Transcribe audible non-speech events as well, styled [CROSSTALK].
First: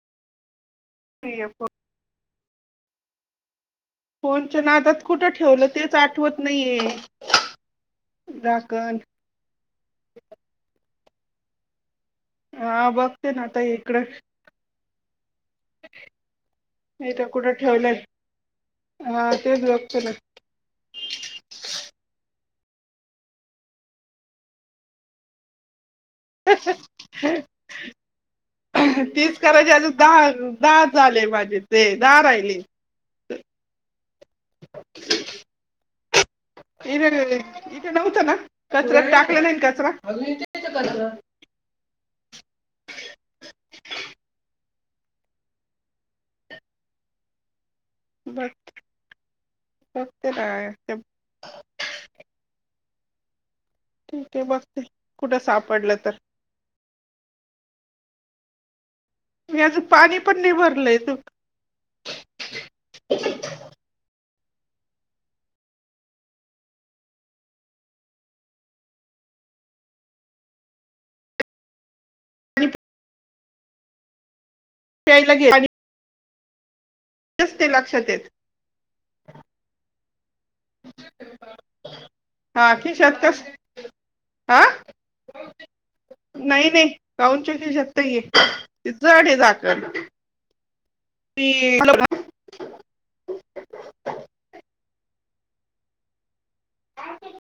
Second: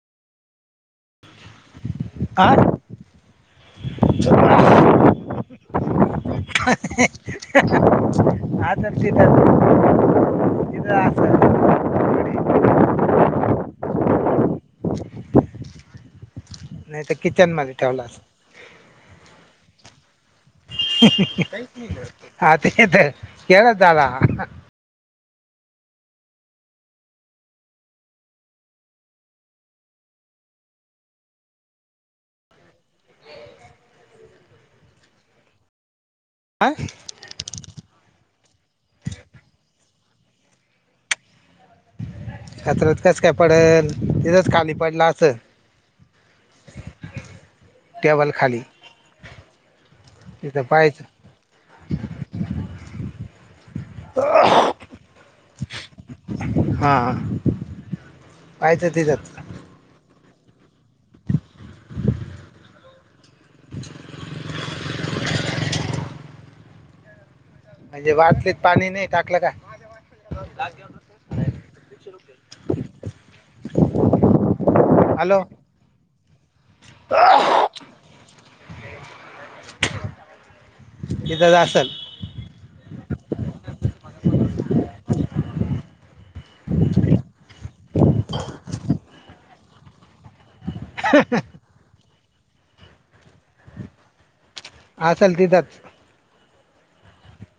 हा [UNINTELLIGIBLE] फोनच्या नादात कुठं ठेवलं तेच आट झाकण [UNINTELLIGIBLE] हा बघते ना आता इकडं नाही तर इतं कुठे किचनमध्ये ठेवले, ठेवला असं अ तेच बघते बग. हां ते त, तेळच झाला. [INAUDIBLE] तीच करायची आता धा-धाच झाले माझे ते दहा राहिले. इ इथ नव्हत ना कचरात टाकलं नाही कचरा? आजून इथे [UNINTELLIGIBLE] कचरा. कचऱ्यात कसं काय पडल, तितच खाली पडलं असंल. टेबल खाली. फक्त तिथं काय पाहायचं [UNINTELLIGIBLE] ठीके बघते, कुठं सापडलं तर. हां, काय तर मी अजू पाणी पण नई भरलंय तूक म्हणजे बाटलीत पाणी नई टाकलं का? [INAUDIBLE] प्यायला हॅलो घे [UNINTELLIGIBLE] तेच ते लक्षात येत. इतच आसल. हां खिशात कस? हां, नाई-नई काऊन [UNINTELLIGIBLE] शकतय ये [UNINTELLIGIBLE] झाकन. पी [UNINTELLIGIBLE] आसल तिथंच.